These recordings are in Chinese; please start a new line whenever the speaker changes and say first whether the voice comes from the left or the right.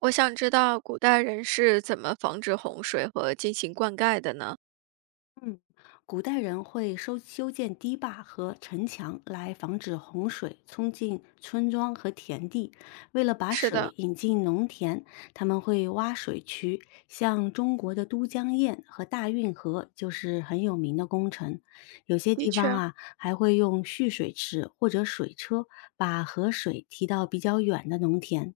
right: 我想知道古代人是怎么防止洪水和进行灌溉的呢？
left: 嗯，古代人会修建堤坝和城墙来防止洪水冲进村庄和田地。为了把
right: 是的，
left: 水引进农田，他们会挖水渠，像中国的都江堰和大运河就是很有名的工程。有些
right: 的
left: 地方
right: 确，
left: 啊，还会用蓄水池或者水车把河水提到比较远的农田。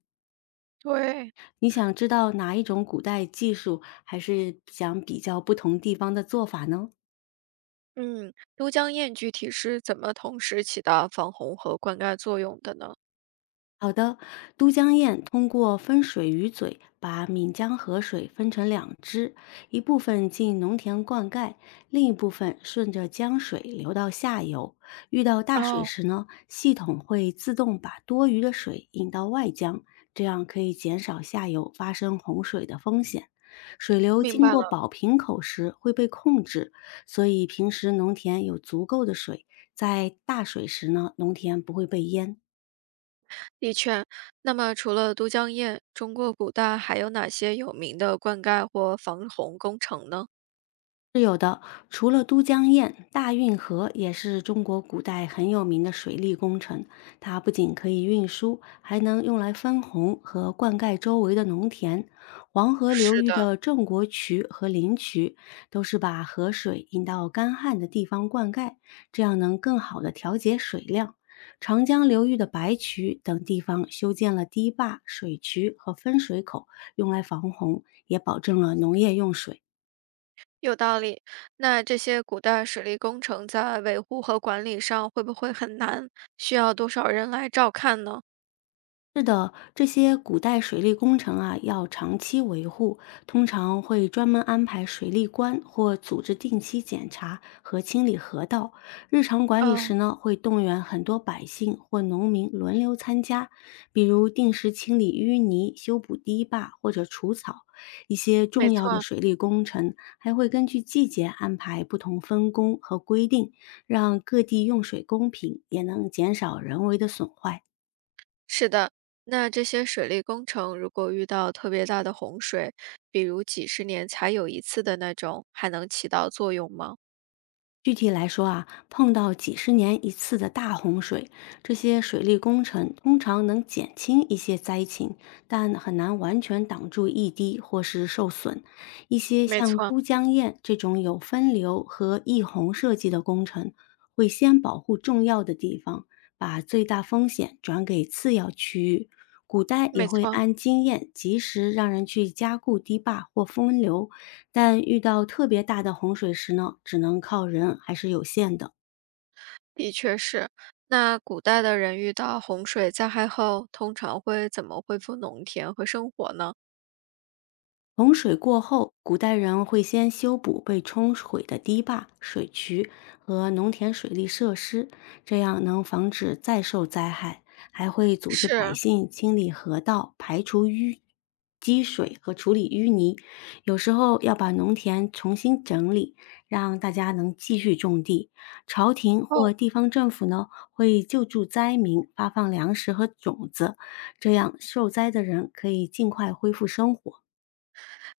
right: 对，
left: 你想知道哪一种古代技术，还是想比较不同地方的做法呢？
right: 嗯，都江堰具体是怎么同时起到防洪和灌溉作用的呢？
left: 好的，都江堰通过分水鱼嘴，把岷江河水分成两支，一部分进农田灌溉，另一部分顺着江水流到下游。遇到大水
right: 哦，
left: 时呢，系统会自动把多余的水引到外江，这样可以减少下游发生洪水的风险。水流
right: 明
left: 经
right: 白
left: 过
right: 了。
left: 宝瓶口时会被控制，所以平时农田有足够的水，在大水时呢，农田不会被淹。
right: 的确，那么除了都江堰，中国古代还有哪些有名的灌溉或防洪工程呢？
left: 是有的，除了都江堰，大运河也是中国古代很有名的水利工程。它不仅可以运输，还能用来分洪和灌溉周围的农田。黄河流
right: 是
left: 域
right: 的，
left: 的郑国渠和临渠都是把河水引到干旱的地方灌溉，这样能更好的调节水量。长江流域的白渠等地方修建了堤坝、水渠和分水口，用来防洪，也保证了农业用水。
right: 有道理。那这些古代水利工程在维护和管理上会不会很难？需要多少人来照看呢？
left: 是的，这些古代水利工程啊，要长期维护，通常会专门安排水利官或组织定期检查和清理河道。日常管理时
right: 哦。
left: 呢，会动员很多百姓或农民轮流参加，比如定时清理淤泥、修补堤坝或者除草。一些
right: 没
left: 重要的
right: 错，
left: 水利工程还会根据季节安排不同分工和规定，让各地用水公平，也能减少人为的损坏。
right: 是的。那这些水利工程如果遇到特别大的洪水，比如几十年才有一次的那种，还能起到作用吗？
left: 具体来说啊，碰到几十年一次的大洪水，这些水利工程通常能减轻一些灾情，但很难完全挡住溢滴或是受损。一些
right: 没
left: 像
right: 错，
left: 都江堰这种有分流和溢洪设计的工程，会先保护重要的地方，把最大风险转给次要区域。古代也
right: 没
left: 会
right: 错，
left: 按经验及时让人去加固堤坝或分流，但遇到特别大的洪水时呢，只能靠人还是有限的。
right: 的确是。那古代的人遇到洪水灾害后，通常会怎么恢复农田和生活呢？
left: 洪水过后，古代人会先修补被冲毁的堤坝、水渠和农田水利设施，这样能防止再受灾害。还会组织百
right: 是，
left: 姓清理河道、排除淤积水和处理淤泥。有时候要把农田重新整理，让大家能继续种地。朝廷或
right: 哦，
left: 地方政府呢，会救助灾民，发放粮食和种子，这样受灾的人可以尽快恢复生活。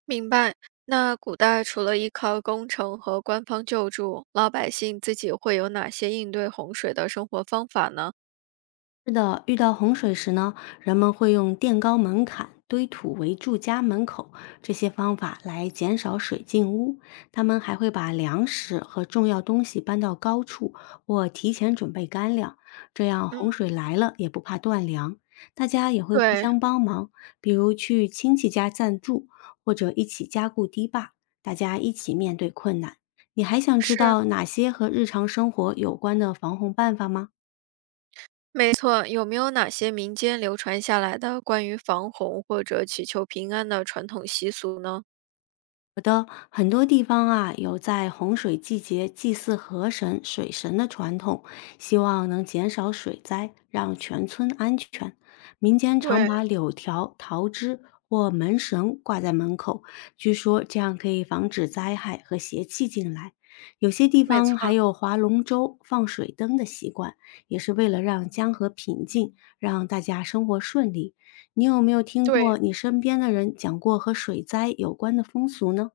right: 明白。那古代除了依靠工程和官方救助，老百姓自己会有哪些应对洪水的生活方法呢？
left: 是的，遇到洪水时呢，人们会用垫高门槛、堆土围住家门口这些方法来减少水进屋。他们还会把粮食和重要东西搬到高处，或提前准备干粮，这样洪
right: 嗯，
left: 水来了也不怕断粮。大家也会互
right: 对，
left: 相帮忙，比如去亲戚家暂住，或者一起加固堤坝，大家一起面对困难。你还想知
right: 是。
left: 道哪些和日常生活有关的防洪办法吗？
right: 没错，有没有哪些民间流传下来的关于防洪或者祈求平安的传统习俗呢？
left: 有的很多地方啊，有在洪水季节祭祀河神、水神的传统，希望能减少水灾，让全村安全。民间常把
right: 对，
left: 柳条、桃枝或门绳挂在门口，据说这样可以防止灾害和邪气进来。有些地
right: 没
left: 方还
right: 错，
left: 有划龙舟、放水灯的习惯，也是为了让江河平静，让大家生活顺利。你有没有听过
right: 对，
left: 你身边的人讲过和水灾有关的风俗呢？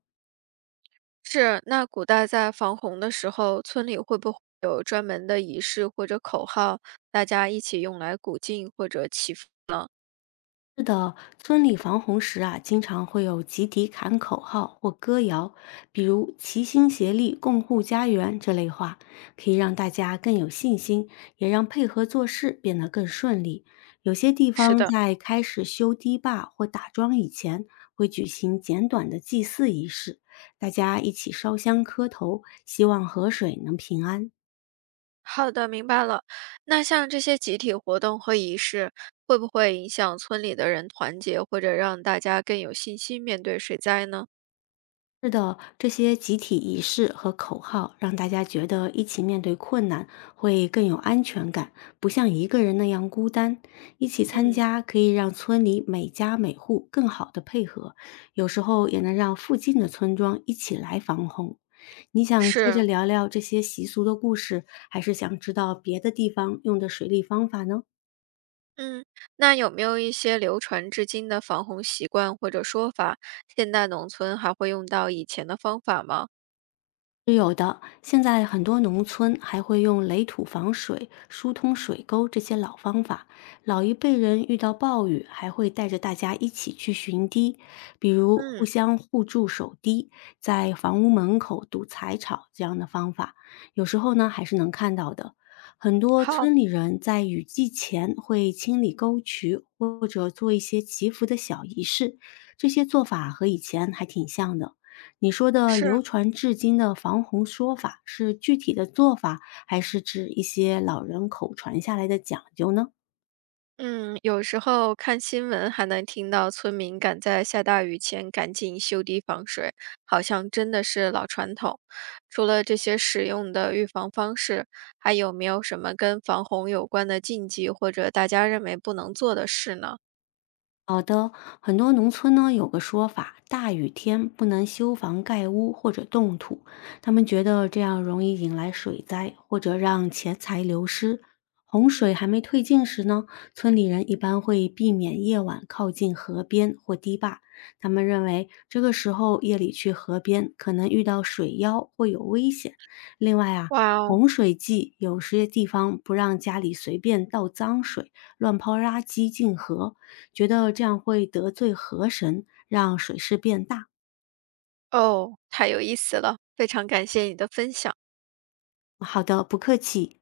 right: 是。那古代在防洪的时候，村里会不会有专门的仪式或者口号，大家一起用来鼓劲或者祈福？
left: 是的，村里防洪时啊，经常会有集体喊口号或歌谣，比如“齐心协力，共护家园”这类话，可以让大家更有信心，也让配合做事变得更顺利。有些地
right: 是
left: 方
right: 的，
left: 在开始修堤坝或打桩以前，会举行简短的祭祀仪式，大家一起烧香磕头，希望河水能平安。
right: 好的，明白了。那像这些集体活动和仪式，会不会影响村里的人团结，或者让大家更有信心面对水灾呢？
left: 是的，这些集体仪式和口号让大家觉得一起面对困难会更有安全感，不像一个人那样孤单。一起参
right: 嗯，
left: 加可以让村里每家每户更好的配合，有时候也能让附近的村庄一起来防洪。你想接着
right: 是。
left: 聊聊这些习俗的故事，还是想知道别的地方用的水利方法呢？
right: 嗯，那有没有一些流传至今的防洪习惯或者说法？现代农村还会用到以前的方法吗？
left: 是有的，现在很多农村还会用垒土防水、疏通水沟这些老方法。老一辈人遇到暴雨，还会带着大家一起去寻堤，比如互
right: 嗯，
left: 相互助守堤，在房屋门口堵柴草这样的方法，有时候呢还是能看到的。很多
right: 好，
left: 村里人在雨季前会清理沟渠，或者做一些祈福的小仪式，这些做法和以前还挺像的。你说的
right: 是，
left: 流传至今的防洪说法，是具体的做法，还是指一些老人口传下来的讲究呢？
right: 嗯，有时候看新闻还能听到村民赶在下大雨前赶紧修堤防水，好像真的是老传统。除了这些实用的预防方式，还有没有什么跟防洪有关的禁忌或者大家认为不能做的事呢？
left: 很多农村呢有个说法，大雨天不能修房盖屋或者动土，他们觉得这样容易引来水灾或者让钱财流失。洪水还没退尽时呢，村里人一般会避免夜晚靠近河边或堤坝，他们认为这个时候夜里去河边可能遇到水妖会有危险。另外啊。
right: 哇哦，
left: 洪水季，有些地方不让家里随便倒脏水、乱抛垃圾进河，觉得这样会得罪河神，让水势变大。
right: 哦，太有意思了，非常感谢你的分享。
left: 好的，不客气。